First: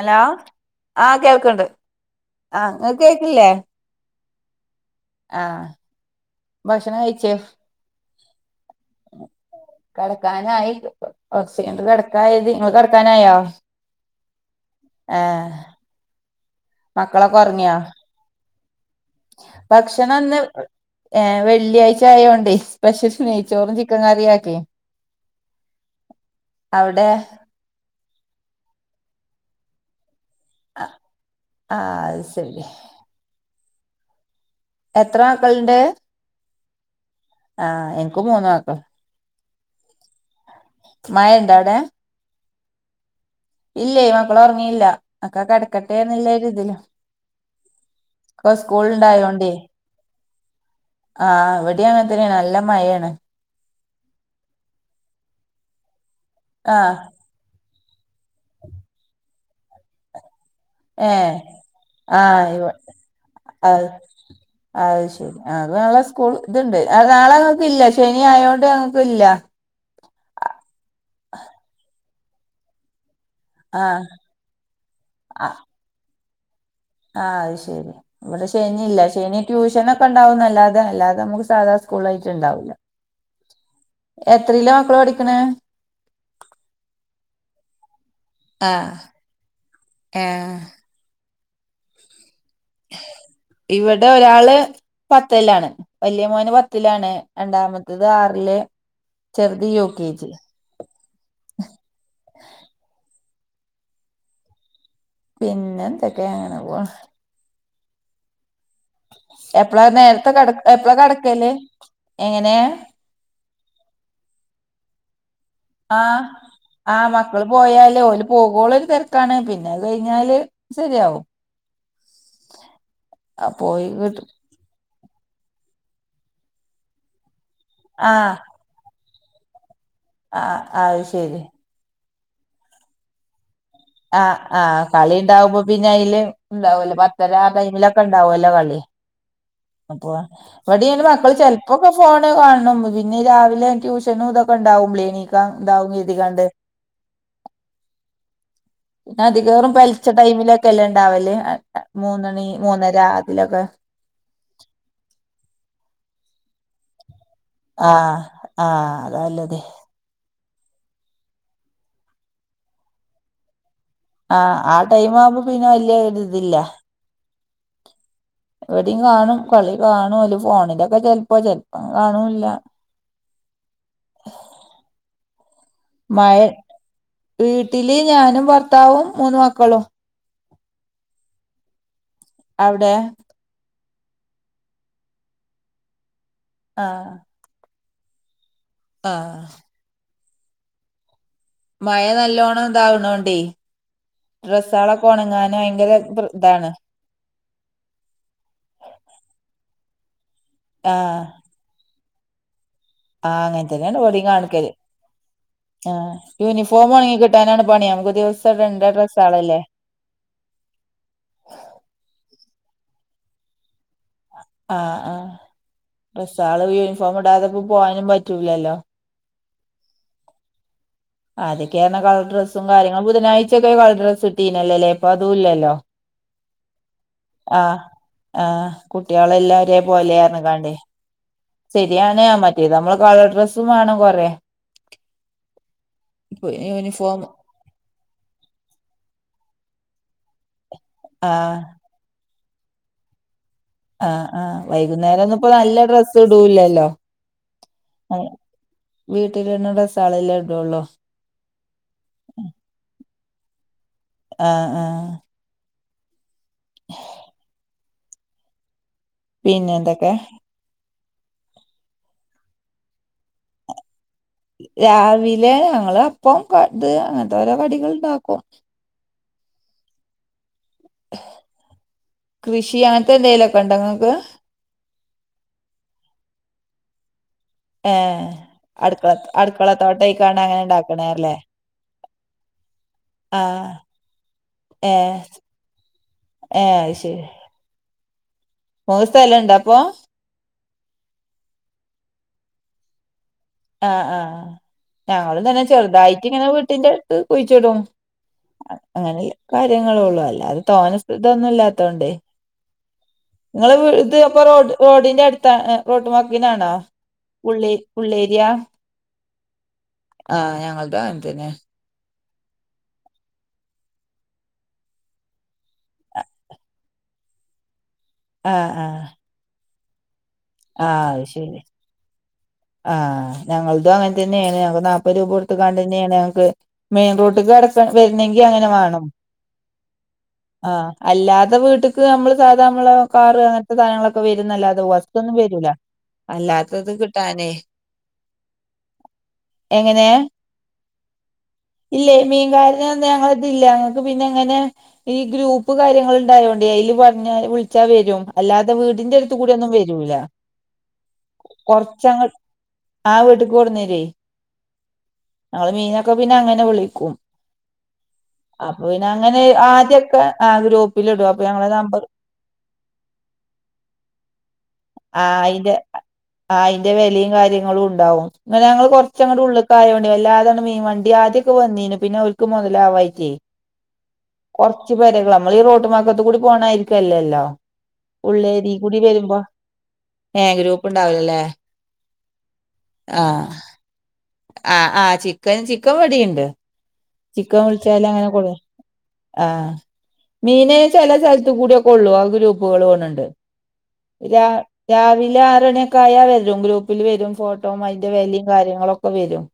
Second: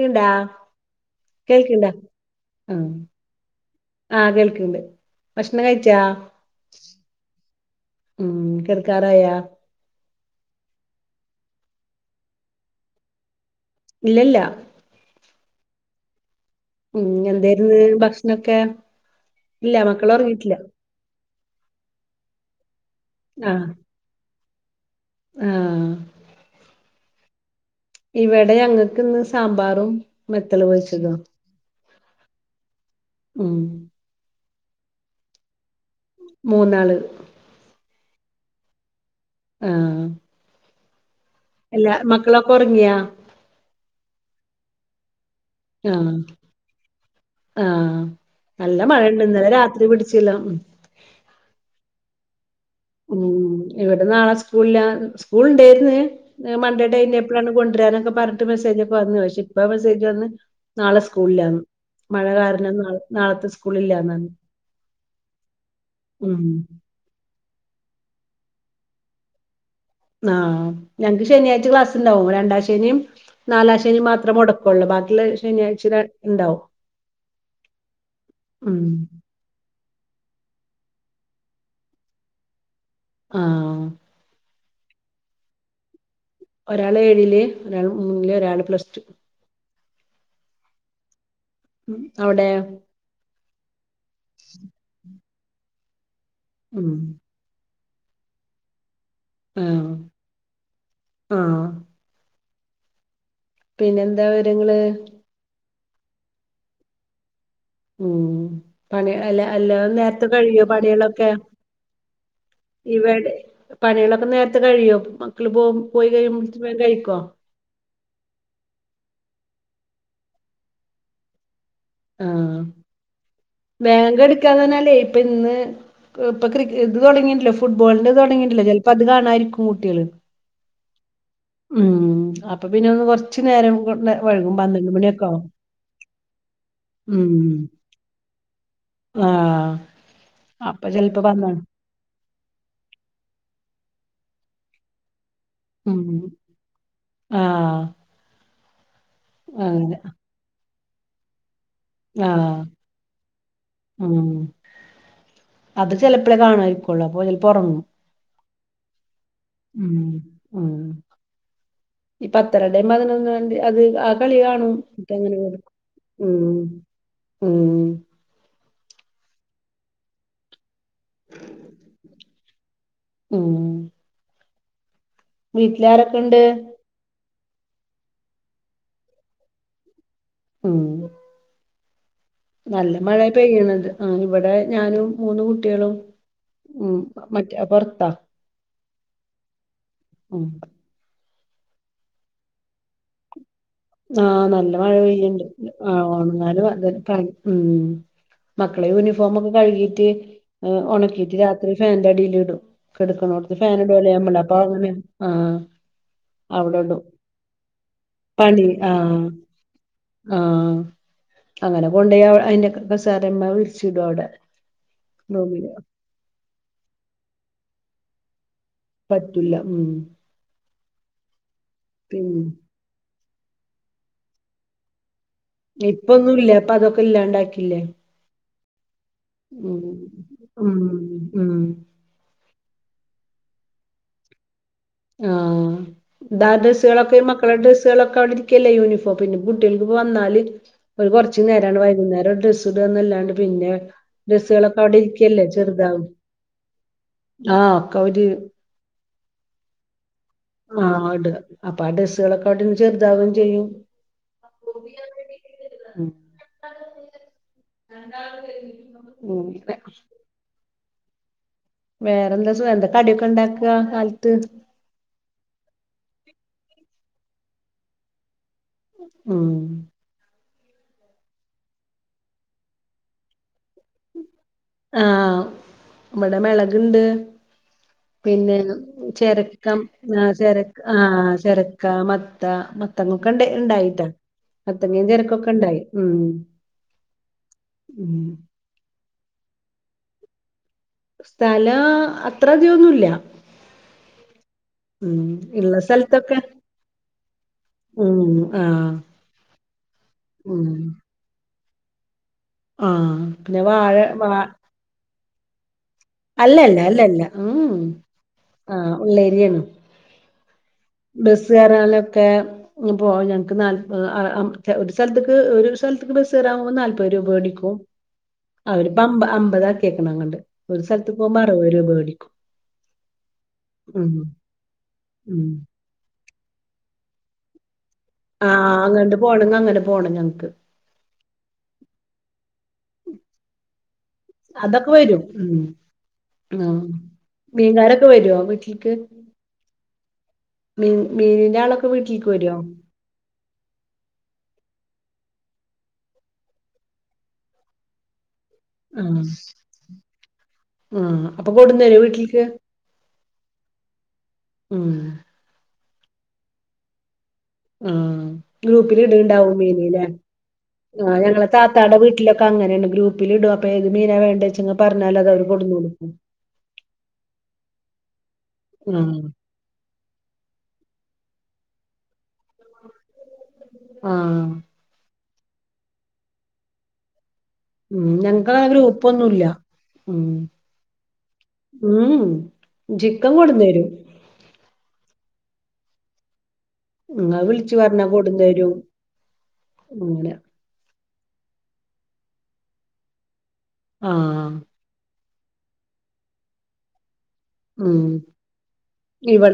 Hello ആഹ് കേൾക്ക്ണ്ട് കേൾക്കിണ്ടാ ആഹ് ഇങ്ങക്ക് കേക്കില്ലേ ആഹ് കേൾക്കണ്ട് ഭക്ഷണം ആഹ് കഴിച്ചാ ഭക്ഷണം കഴിച്ചോ ഉം കിടക്കാറായാ കടക്കാനായി ഓക്സിജൻറ് കിടക്കായത് നിങ്ങ കിടക്കാനായോ ഇല്ലല്ല ഏ ഉം മക്കളൊക്കെ ഉറങ്ങിയാ എന്തേര്ന്ന് ഭക്ഷണൊക്കെ ഇല്ല മക്കള് ഭക്ഷണംന്ന് ഒറങ്ങിട്ടില്ല ഏഹ് വെള്ളിയാഴ്ച ആയോണ്ടേ സ്പെഷ്യൽ ആഹ് നെയ്ച്ചോറും ചിക്കൻ കറിയാക്കി ആഹ് അവിടെ ഇവിടെ ഞങ്ങൾക്ക് ഇന്ന് സാമ്പാറും മെത്തൽ പൊരിച്ചതും ആഹ് ആഹ് അത് ശരി ഉം എത്ര മക്കളുണ്ട് മൂന്നാള് ആഹ് എനിക്ക് മൂന്നു മക്കള് ആഹ് മൈൻ എല്ലാ മക്കളൊക്കെ ഉറങ്ങിയാ ഇല്ല മക്കള ഉറങ്ങിയില്ല മക്കെ ആഹ് കിടക്കട്ടെന്നല്ല ഇതില് ആഹ് നല്ല മഴ ഉണ്ട് ഇന്നലെ രാത്രി പിടിച്ചില്ലോ ആഹ് ഇവിടെ അങ്ങനത്തനെ നല്ല മഴാണ് ഉ ഇവിടെ നാളെ സ്കൂള് ഇല്ല സ്കൂൾ ഉണ്ടായിന്ന് മണ്ടേ ആഹ് ടൈ എപ്പോഴാണ് കൊണ്ടുവരാനൊക്കെ പറഞ്ഞിട്ട് മെസ്സേജ്ക്കെ വന്നു പക്ഷെ ഇപ്പ മെസ്സേജ് വന്ന് നാളെ ഏഹ് സ്കൂളില്ല എന്ന് ആഹ് ഇ അ സ്കൂളില്ലാന്നാണ് അത് ശരി അത് നല്ല സ്കൂൾ ഉം ഇതുണ്ട് അ നാളെ അങ്ങക്ക്ഇല്ല ശനി ആയോണ്ട് ഞങ്ങൾക്ക്ഇല്ല ആഹ് ഞങ്ങക്ക് ശനിയാഴ്ച ക്ലാസ്ണ്ടാവും രണ്ടാ ശനിയും നാലാം ശനി ആഹ് മാത്രം മുടക്കുള്ളൂ ബാക്കിള്ള ശനിയാഴ്ച ഉണ്ടാവും ആ അത് ശരി. ഇവിടെ ഉം ശനില്ല ശനി ട്യൂഷന ഒക്കെ ഉണ്ടാവുന്നല്ലാതെ അല്ലാതെ നമുക്ക് സാധാ സ്കൂള് ആയിട്ട് ഉണ്ടാവൂല്ല ആ എത്രല്ല മക്കള് പഠിക്കണേ ഒരാള് ഏഴില് ഒരാള് മൂന്നില് ഒരാള് പ്ലസ് ആഹ് ടു ഏഹ് ഉം അവടെ ഇവടെ ഒരാള് പത്തെല്ലാണ് വെല്യ മോന് ഉം പത്തിലാണ് രണ്ടാമത്തത് ആറ്ല് ഉം ആഹ് പിന്നെന്താ വിവരങ്ങള് പിന്നെ എന്തൊക്കെ അങ്ങനെ പോണ് ഉം പണി അല്ല അല്ല എപ്പളാ നേരത്ത് നേരത്തെ കട കഴിയോ എപ്പളാ പണികളൊക്കെ കടക്കല് എങ്ങനെ ഇവിടെ പണികളൊക്കെ നേരത്തെ കഴിയോ മക്കള് പോക പോയി കഴിയുമ്പോഴത്തിന്. കഴിക്കോ പോയാലേ ഓല് പോകുള്ള ഒരു തിരക്കാണ് പിന്നെ അത് കഴിഞ്ഞാല് ശരിയാവും. ആഹ് പോയി കിട്ടും ബേങ്കെട് കന്നന്നാലെ ഇപ്പൊ ഇന്ന് ഇപ്പൊ പ്പ ക്രി ഇത് തുടങ്ങിയല്ലോ ഫുട്ബോളിൻ്റെ ആഹ് തുടങ്ങിയിട്ടല്ലോ ചില പ തു കാണാഇരിക്കും കുട്ടികള് ആഹ് അഹ്ശരി ഉം അപ്പൊ പിന്നെ ഒന്ന് കൊറച്ചു നേരം കൊട് ആഹ് ആഹ് കളി ഉണ്ടാവുമ്പോ പിന്നെ അയില് ഉണ്ടാവല്ലോ പത്തരാ ഉം ടൈമിലൊക്കെ ഇണ്ടാവാെല്ലോ കളി ആഹ് അപ്പൊ അപ്പൊ വെർദേങ്കിലും ചെലപ്പോ മക്കള് പന്ത്രണ്ട് ചെൽപ്പോ ഇപ്പൊ ഫോണ് കാണും പിന്നെ രാവിലെ ട്യൂഷനും ഇതൊക്കെണ്ടാവുബളോയ് എണീക്കാം ഉം ആഹ് പിന്നെ അധികേറും ആഹ് പെലച്ച ടൈമിലൊക്കെ എല്ലാ ഉണ്ടാവല് മൂന്നണി ആഹ് മൂന്നര അതിലൊക്കെ ഉം അത് ചെലപ്പോഴേ കാണമായിരിക്കുള്ളൂ അപ്പൊ ചിലപ്പോ ഉറങ്ങും. ആഹ് ആഹ് അതനല്ലതെ. ഉം ഉം ഈ പത്തരടേം പതിനൊന്ന് മണിടിം അത് [unintelligible] ആഹ് കളികാണും ആ ടൈം ഇന്നട്ട് അങ്ങന്നെ ആവുമ്പോ വരും പിന്നെ വല്യ ഉം ഒരിതില്ല ഉം ഇവിടേം കാണും കളി കാണോല് ഫോണിലൊക്കെ ചെലപ്പോ ചെലപ്പം കാണൂല്ല ഉഉം വീട്ടിലാരൊക്കെ മഴ ണ്ട് വീട്ടില് ഞാനും ഭർത്താവും മൂന്ന് മക്കളും ഊ.. മ് നല്ല അവിടെ മഴ പെയ്യണത് ആഹ് ഇവിടെ ഞാനും മൂന്ന് കുട്ടികളും ഉം ആഹ് മറ്റ വർത്ത ആഹ് ഉം പ മഴ നല്ലോണം ഇതാവണോണ്ടേ ആഹ് നല്ല മഴ ഡ്രസ്സാളൊക്കെ പെയ്യണ്ട് ഒണങ്ങാന് ഭയങ്കര ആഹ് ഓണങ്ങാലും ഇതാണ് അത് [unintelligible] ഉം മക്കളെ യൂണിഫോമൊക്കെ കഴുകിട്ട് ഏഹ് ആഹ് ഉണക്കിയിട്ട് രാ ത്രി ഫാൻ്റെ അഡീൽ ഇടും ആഹ് കിടുക്കണോടുത്ത് അങ്ങനെ തന്നെയാണ് ഫാനടല്ലോ ഇവിടെയും നമ്മള് അപ്പൊ കാണിക്കല് ആ അവിടെടും ഫാനാണ് പണിയ നമുക്ക് ദിവസം ഇടണ്ട ഡ്രസ്സാളല്ലേ ആഹ് അങ്ങനെ കൊണ്ടയി അയിന്റെ കസോരമ്മ വിരിച്ചിടും അവിടെ ആഹ് ആഹ് റൂമില് ഇപ്പം സാധ യൂണിഫോം ഇടാതെപ്പോ പോവാനും പറ്റൂലല്ലോ പറ്റൂല ഉം ആദ്യക്കെ പറഞ്ഞ കളർ ഡ്രസ്സും പിന്നെ കാര്യ ബുധനാഴ്ചൊക്കെ കളർ ഡ്രസ് കട്ടീനല്ലേ അപ്പൊ അതും ഇല്ല ഇപ്പൊന്നുല്ല ഇപ്പൊ അതൊക്കെ ആഹ് ഇല്ലാണ്ടാക്കില്ലേ ആഹ് കുട്ടികള എല്ലാവരേ ഉം പോലാ പറഞ്ഞ് കാണ്ടേ ഉം ഉം ശരിയാണ് മറ്റേത നമ്മള് കളർ ഡ്രസ്സും വേണം കൊറേ ആഹ് ഇപ്പൊ ദാദ്രസളക്ക യൂണിഫോം മ ഡ്രസ്സുകളൊക്കെ അവിടെരിക്കല്ലേ യൂണിഫോം പിന്നെ കുട്ടികൾക്ക് വന്നാല് ഒരു കുറച്ചു ആഹ് നേരാണ് വൈകുന്നേരം ഡ്രസ്സ് ഇടന്നല്ലാണ്ട് പിന്നെ ആഹ് ആഹ് ഡ്രസ്സുകളൊക്കെ അവിടെ വൈകുന്നേരം ഒന്നും ഇരിക്കല്ലേ ഇപ്പൊ നല്ല ചെറുതാവും ഡ്രസ്സ് ഇടൂലല്ലൊ ആഹ് ഒക്കെ അവര് വീട്ടില് ഇടുന്ന ഡ്രസ്സാള‌ല്ലെ ഇ ആഹ് ഇട അപ്പൊ ആഹ് ഡ്രസ്സാളൊ കാട്ടിലും ചെറ്താവും ചെയ്യും ആഹ് ആഹ് ഉം രണ്ടാളത് [unintelligible] പിന്നെ എന്തൊക്കെ വേറെന്ത സുകം. എന്താ കടിയൊക്കെ ഇണ്ടാക്ക കാലത്ത് രാവിലേ. ഞങ്ങള് അപ്പം ഇത് അങ്ങൻത്തോരൊ കടികള് ഇണ്ടാക്കും ഉം കൃഷി അങ്ങൻതെ എന്തേലൊക്കെണ്ടൊ ഇങ്ങക്ക് ആഹ് ഇവടെ മെളക്ണ്ട് ഏ പിന്നെ അടുക്കള ചെരക്കം ആഹ് അടുക്കളത്തോട്ടയ്ക്കാണ് ചെര അങ്ങനെ ആഹ് ഇണ്ടാക്കണല്ലേ ചെര- മത്ത മത്തങ്ങൊക്കെ ഇണ്ട് ആഹ് ഇണ്ടായിട്ടൊ ഏ മത്തങ്ങെ ചെരക്കയൊക്കെണ്ടായി ഉം ഏ അത് ശരി ഉം മൂന്ന് [unintelligible] സ്ഥലണ്ടൊ അപ്പോ സ്ഥലാ അത്രധികൊന്നുല്ല ആഹ് ആഹ് ഞങ്ങളും തന്നെ ഇള്ള ചെറുതായിട്ട് സ്ഥലത്തൊക്കെ ഇങ്ങനെ വീട്ടിന്റെ അടുത്ത് കുഴിച്ചിടും ഉം ആഹ് അങ്ങനെ കാര്യങ്ങളൊള്ളു അല്ലാതെ ഉം തോനെ ഇതൊന്നും ഇല്ലാത്തോണ്ടെ ആഹ് പിന്നെ ഇങ്ങളെ വാഴ വിട് ഇത് വാ അപ്പൊ റോഡിന്റെ അടുത്ത ഏഹ് റോടു വാക്കിനാണൊ അല്ലല്ല അല്ലല്ല ഉള്ളെ ഉം ഉള്ളേരി - ആഹ് [unintelligible] ഞങ്ങൾതു അങ്ങൻതന്നെ ലൊക്കേ ഇഞിപൊ ഞങ്ങക്ക് നാൽപത് ഒര് സ്ഥലതിക്ക് - ഒരു സ്ഥലത്തിക്ക് ബസ് കേറാൻ പോകുമ്പോ നാല്പത് രൂപ വേടിക്കും. ആഹ് അവര്പ്പൊ ആഹ് അമ്പത് അമ്പതാക്കിക്കെണ് എങ്ങാണ്ട് ഒര് ആഹ് സ്ഥലത്ത് അത് പോവുമ്പൊ ശരി അറുപത് രൂപ വേടിക്കും ആഹ് ഞങ്ങളതും അങ്ങനെ തന്നെ യാണ് ഞങ്ങക്ക് നാപ്പത് രൂപ ഉം കൊടുത്ത്ങ്ങാണ്ട് തന്നെയാണ് ഞങ്ങക്ക് മെയിൻ റോട്ട്ക്ക് കട- വെരുന്നെങ്കി അങ്ങനെ ആഹ് വേണം അങ്ങണ്ട് പോണെങ്കി അങ്ങനെ പോണം ഞങ്ങക്ക് ആഹ് അല്ലാതെ വീട്ട്ക്ക് ഞമ്മള് സാധാ നമ്മള് വെക്കാറ് അങ്ങനെ- സാധങ്ങളൊക്കെ വരുംന്നല്ലാതെ അതൊക്കെ വരും വസ്ത്രയൊന്നും ഉം വരൂല ആഹ് അല്ലാത്തത് കി മീൻകാരൊക്കെ വരൊ വീട്ട്ല്ക്ക് എങ്ങനെ മീ മീനിന്റെ ആളൊക്കെ വീട്ട്ൽക്ക് വരൊ? [unintelligible] ഞങ്ങൾതില്ല ഞങ്ങക്ക് പിന്നെ എങ്ങനെ- ഈ ഗ്രൂപ്പ് കാര്യങ്ങള് ഇണ്ടായോണ്ടെ അയില് പറഞ്ഞാല് വിളിച്ചാ വരും അല്ലാ- വീടിന്റെ ആഹ് എടുത്തു കൂടിയൊന്നും വരൂല ആഹ് അപ്പൊ പൊർ കൊടുന്നരോ വീട്ടിൽക്ക് ആഹ് വീട്ട്ക്ക് കൊണ്ടൊന്നു തരുവെ ഉം ഞങ്ങള് മീനൊക്കെ പിന്നെങ്ങനെ വിളിക്കും ആഹ്. അപ്പൊ ഗ്രൂപ്പില് പിന്നെ അങ്ങനെ ഇടണ്ടാവും മീന് ലേ. ആദ്യൊക്കെ ആ ആഹ് ഗ്രൂപ്പിലിടും അപ്പൊ ഞങ്ങളെ താത്തടെ നമ്പർ വീട്ടിലൊക്കെ അങ്ങനേണ് ഗ്രൂപ്പ് പ്പ്ലിടും അപ്പേത് മീന വേണ്ടേച്ചങ്ങ് പർഞ്ഞാല് അത് അവര് കൊട്ന്നൊട്ക്കും. ആഹ് അയിന്റെ വെലിം കാര്യങ്ങളുണ്ടാവും. ഇന്ന ഞങ്ങള് ആഹ് കൊറച്ചങ്ങട്. ഉള്ള്ക്കായോണ്ടെ വല്ലാതാണ്ട് മീൻ വണ്ടി ആദ്യൊക്കെ വന്നീനു പിന്ന ഓൽ ക്ക് മൊതലാവായിൻറ്റെ ആഹ് പൊ റ്റി പെരകള. നമ്മളീ റോട്ടും വാക്കത്ത് കൂടി പോണാരിക്കല്ലല്ലോ. ഉം ഞങ്ങക്ക് അങ്ങനെ ഉള്ളേരി കൂടി വരുമ്പോ. ഗ്രൂപ്പൊന്നുല്ല ഏഹ് ഗ്രൂപ്പ്ണ്ടാവുലലേ. ഉം ഉം ചിക്കൻ കൊടന്നേരും. ആഹ് ആഹ് ചിക്കൻ ചിക്കൻ ഇവിടേം ഇണ്ട്. ഇങ്ങള് ചിക്കൻ വിളിച്ചു പറഞ്ഞാ വിളിച്ചാലങ്ങനെ കൊട് കൊടുന്നരും ആഹ് അങ്ങനെ മീന് ചെല സ്ഥൽത്ത് കൂടിയൊക്കെള്ളു ആഹ് ഗ്രൂപ്പുകള് തോന്ന്ണ്ട് ആഹ്. രാ രാവിലെ ആറണിയൊക്കെ ആയ വരും ഗ്രൂപ്പില് വരും ഫോ അയിന്റെ വെലിം കാര്യങ്ങളൊക്കെ വരും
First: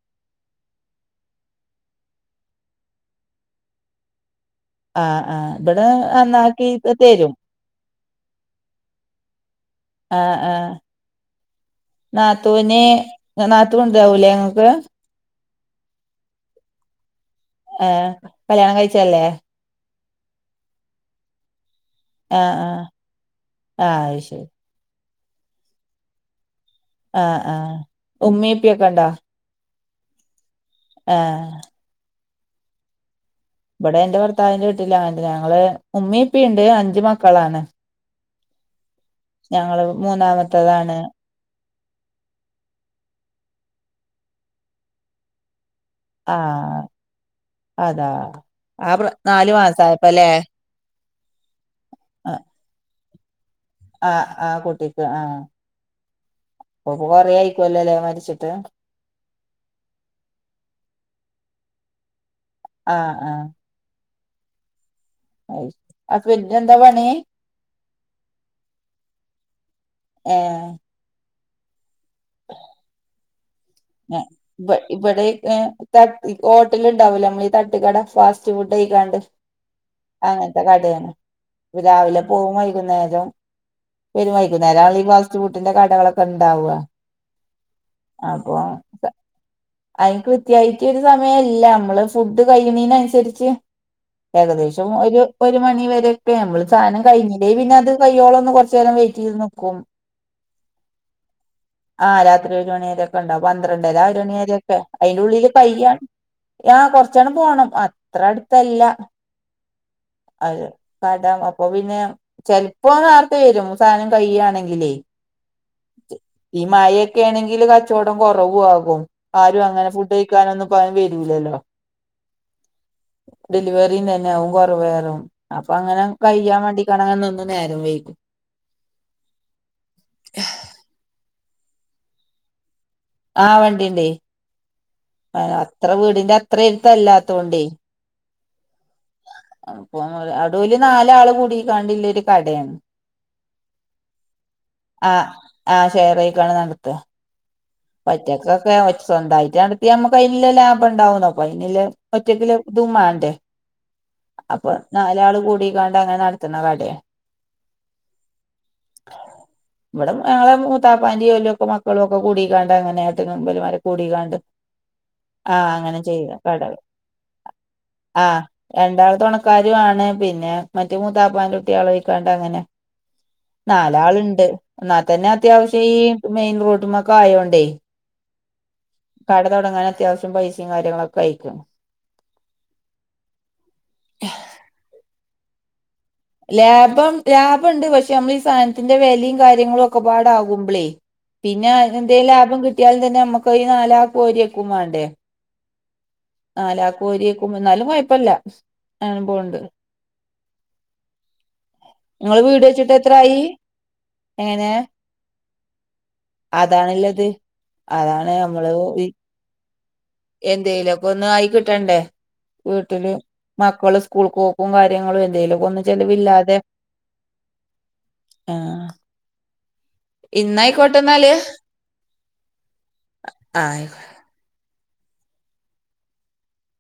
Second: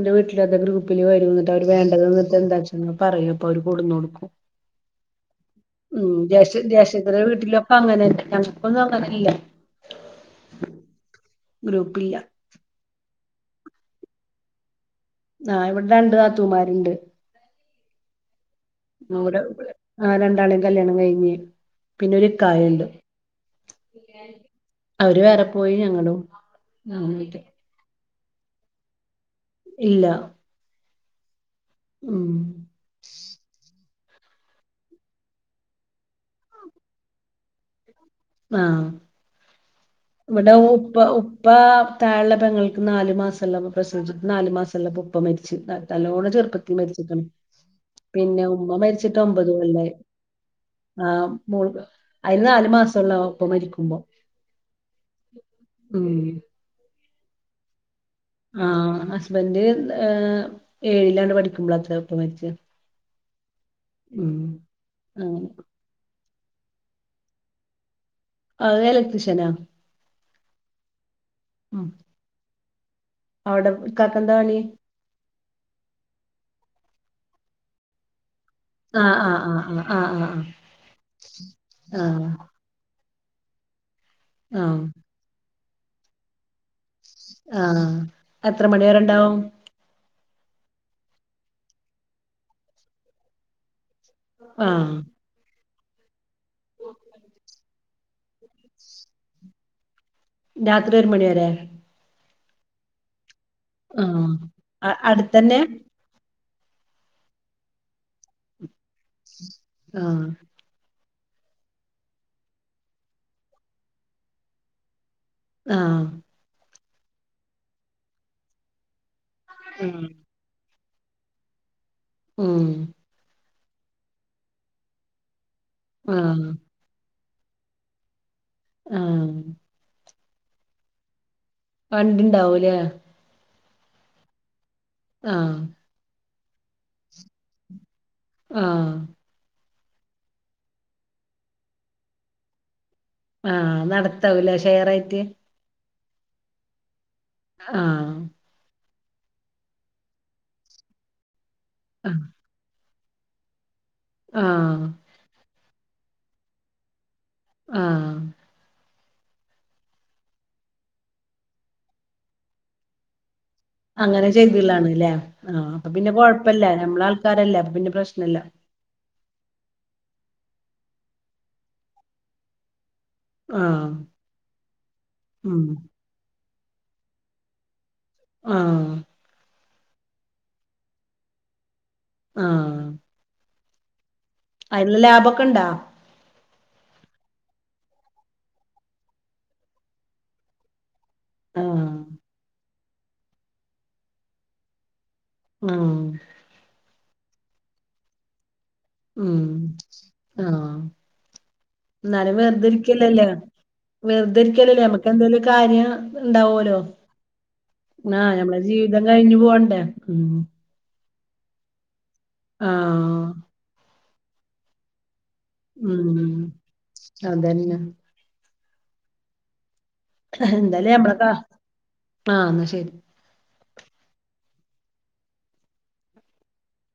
ന്റെ വീട്ടിലത ഗ്രൂപ്പില് വരും എന്നിട്ട് അവർ വേണ്ടത ന്നിട്ട് എന്താച്ച പറയും അപ്പൊ അവര് കൊടുന്ന് കൊടുക്കും ആഹ് ആഹ് ഇവിടെ ഉം ജേഷ്ട നന്നാക്കി ജേഷ്ഠത്തിടെ തരും വീട്ടിലൊക്കെ അങ്ങനെ ഞങ്ങക്കൊന്നും അങ്ങനെല്ലാ ആഹ്ആഹ് ഗ്രൂപ്പില്ല തൂന് നാത്തൂണ്ടാവൂലേ ങ്ങക്ക് ആഹ് ഇവിടെ രണ്ട് നാത്തൂമാരുണ്ട്. ഏഹ് കല്യാണം കഴിച്ചല്ലേ നൂരോ ആ രണ്ടാളീം കല്യാണം കഴിഞ്ഞ് പിന്നെ ഒരു ആഹ് ആഹ് കാര്യണ്ട് ആഹ് അത് ശരി അവര് വേറെ പോയി ഞങ്ങളും ആഹ് അങ്ങനെയൊക്കെ ആഹ് ഉമ്മീം ഉപ്പിക്കെ ഉണ്ടോ ഇല്ല ആഹ് ഉം ഇവിടെ എന്റെ ഭർത്താവിന്റെ വീട്ടിലാ ഞങ്ങള് ഉമ്മീ ഉപ്പിണ്ട് അഞ്ച് മക്കളാണ് ആഹ് ഞങ്ങള് മൂന്നാമത്തതാണ് ഇപ്പ താഴെയുള്ള പെങ്ങൾക്ക് നാല് മാസയുള്ളപ്പോ പ്രസവിച്ച് നാല് മാസമുള്ളപ്പോ ഉപ്പ മരിച്ച്. നല്ലോണം ചെറുപ്പത്തി ആഹ് മരിച്ചിയിടും. അതാ പിന്നെ ഉമ്മ ആ പ്ര- മരിച്ചിട്ട് ഒമ്പത് നാലു കൊല്ലായി. മാസായപ്പല്ലേ ആഹ് അയിന് നാല് മാസള്ള ഉപ്പ മരിക്കുമ്പോ അ ആ ആഹ് കുട്ടിക്ക് ആഹ് ഉം അകൊറ ആയിക്കുവല്ലേ മരിച്ചിട്ട് ആഹ് ഹസ്ബന്ഡ് ഏഹ് ഏഴിലാണ്ട് പഠിക്കുമ്പളാ തരെ ഇപ്പ മരിച്ച് ആഹ് ആഹ് ഉം അങ്ങനെ അത് പിന്നെ എന്താ പണി ആത് എലക്ട്രീഷ്യനാ ഏഹ് ഉം അവിടെ ഇക്കാക്കെന്താ പണി ഇവിടെക്കെ തട്ട് ഹോട്ടല് ണ്ടാവൂ ല്ലോ നമ്മൾ ഈ തട്ട് കട ഫാസ്റ്റ് ആ ചൂടെയ്ക്കാണ്ട്‌ ആ ആ ആ ആ ആ അങ്ങനത്തെ കടയാണ് ആ രാവിലെ പോകും വൈകുന്നേരം പ്പൊ യ്ന്, ആ ആ വൈകുന്നേരാണലോ ഈ ഫാസ്റ്റ് ഫുഡി ന്റെ കടകളൊക്കെ ണ്ടാവാ. ആഹ്. എത്ര മണി വരെണ്ടാവും? അയിന് കൃത്യായിട്ട് ഒരു സമയല്ല അമ്മള് ഫുഡ് കഴിയണേനനുസരിച്ച് ഏകദേശം ആ ഒരു ഒരു മണി വരെക്കെ. നമ്മള് സാധനം കഴിഞ്ഞില്ലേൽ പിന്നെ, അത് കയ്യോളം ഒന്ന് കുറച്ചേരം വെയ്റ്റീത് നിക്കും. [inaudible] രാത്രി ഒരു മണിവരെ? ആഹ് രാത്രി ഒരു മണിവരെക്കെ ണ്ടാവും. പന്ത്രണ്ടര ആഹ് ഒരണി വരൊക്കെ. അ അയിന്റെ ഉള്ളില് അടുത്തന്നെ കയ്യാണ് ആഹ് കൊറച്ചണ് പോണം. അത്ര അട്ത്തല്ല. ആഹ്. അതെ. കടാണ്. അപ്പൊ പിന്നെ, ചെൽപ്പൊ നേര്ത്തെ വരും സാധനം കയ്യാണെങ്കിലേ. ആഹ്. ഈ, മഴൊക്കാണെങ്കിൽ കച്ചോടം കൊറവും ആവും. ആരും അങ്ങനെ ആഹ് ഫുഡ് ക്കാനൊന്നും പ്പാരും വെരൂല്ലല്ലോ? ഉം. ഡെലിവറീം തന്നെ അകും കൊറവയറും അപ്പൊ അങ്ങനെ ആഹ് കയ്യാൻ വേണ്ടി കണാൻ നിന്ന് നേരം വെയ്കും. ആഹ്. [unintelligible] വണ്ടിണ്ടാവുല്ലേ ആഹ് വണ്ടിണ്ടേ ആ ആഹ് അത്ര വീടിന്റെ അത്ര എരുത്തല്ലാത്തൊണ്ടേ- ആഹ് അപ്പൊ അടൂല് നാലാള് കൂടി കാണ്ടില്ലൊരു കടെണ് ആഹ് നടത്താവൂലെ ഷെയറായിട്ട്. ആഹ് ആഹ് ഷേറായിക്കാണ് നടത്ത ആഹ് ഒറ്റക്കൊക്കെ സ്വന്തായിട്ട് നടത്തിയാ നമ്മുക്ക് അതിനിലില്ല ലാഭം ഉണ്ടാവുന്നോക്ക അയ്നുള്ളെ ആഹ് ഒറ്റക്കുല്ലേ ദുമ്മാന്റെ അപ്പൊ ആഹ് നാലാള് കൂടി കാണ്ട് അങ്ങനെ നടത്ത്ണ കടയാ. ആഹ് ഇവിടെ ഞങ്ങളെ മൂത്താപ്പാന്റെ ഓല് മക്കളും ഒക്കെ കൂടി കണ്ടേ അങ്ങനെ ആട്ടിങ്കോണ്ട് ഒരുമലും അങ്ങനെ ചെയ്ത്ള്ളാണ്ല്ലേ അപ്പൊ അങ്ങനെ പിന്നെ ചെയ്യ കട കൊഴപ്പില്ല നമ്മളെ ആൾക്കാരല്ലെ അപ്പൊ പിന്നെ പ്രശ്നില്ല ആഹ് രണ്ടാള് തോണക്കാര് ആണ് പിന്നെ മറ്റ മൂത്താപ്പാന്റുട്ടിയെള്ഴിക്കാണ്ട് അങ്ങനെ. ആഹ് നാലാള്ണ്ട് എന്ന തന്നെ ഉം അത്യാവശ്യം ഈ മെയിൻ റോഡ്മൊക്കെ ആയോണ്ടേ ആഹ് കട തൊടങ്ങാൻ അത്യാവശ്യം പൈസയും കാര്യങ്ങളൊക്കെ അയിക്കും ആഹ് അയില് ലാബോക്കെ ഇണ്ടോ? ലാഭം ലാഭംണ്ട് പക്ഷെ നമ്മൾ ഈ സാധനത്തിന്റെ വെലേം കാര്യങ്ങളും ഒക്കെ പാടകുമ്പളേ. പിന്നെ ആഹ് എന്തേ ലാഭം കിട്ടിയാലും തന്നെ നമ്മുക്ക്ഈ നാലാക്കും ഓരി വെക്കും വേണ്ടേ. ആഹ് നാലാക്കോരിക്കുമ എന്നാലും കോയെപ്പുല്ല ഉം ആഹ് ന്നാലും നിങ്ങള് വീട് വെച്ചിട്ട് വെറുതിരിക്കല്ലല്ലേ എത്രായി എങ്ങനെ വെറുതിരിക്കല്ലല്ലേ നമ്മക്ക്ന്തേലോ കാര്യം ഇണ്ടാവോലോ? അതാണ്ള്ളത് അതാണ് ആഹ് ഞമ്മളെ ജീവിതം കഴിഞ്ഞു പോണ്ടേ ഉം എന്തെലൊക്കൊന്ന് ആയി കിട്ടെണ്ടെ വീട്ടില്. ആഹ് മക്കള് സ്കൂൾ കോക്കും കാര്യങ്ങളും എന്തേലും. ഉം അതെന്നെ ആഹ് എന്തായാലും നമ്മളെ ഇന്നായിക്കോട്ടേന്നാല് കാ ആഹ് എന്നാ ശരി അഹ് ആയി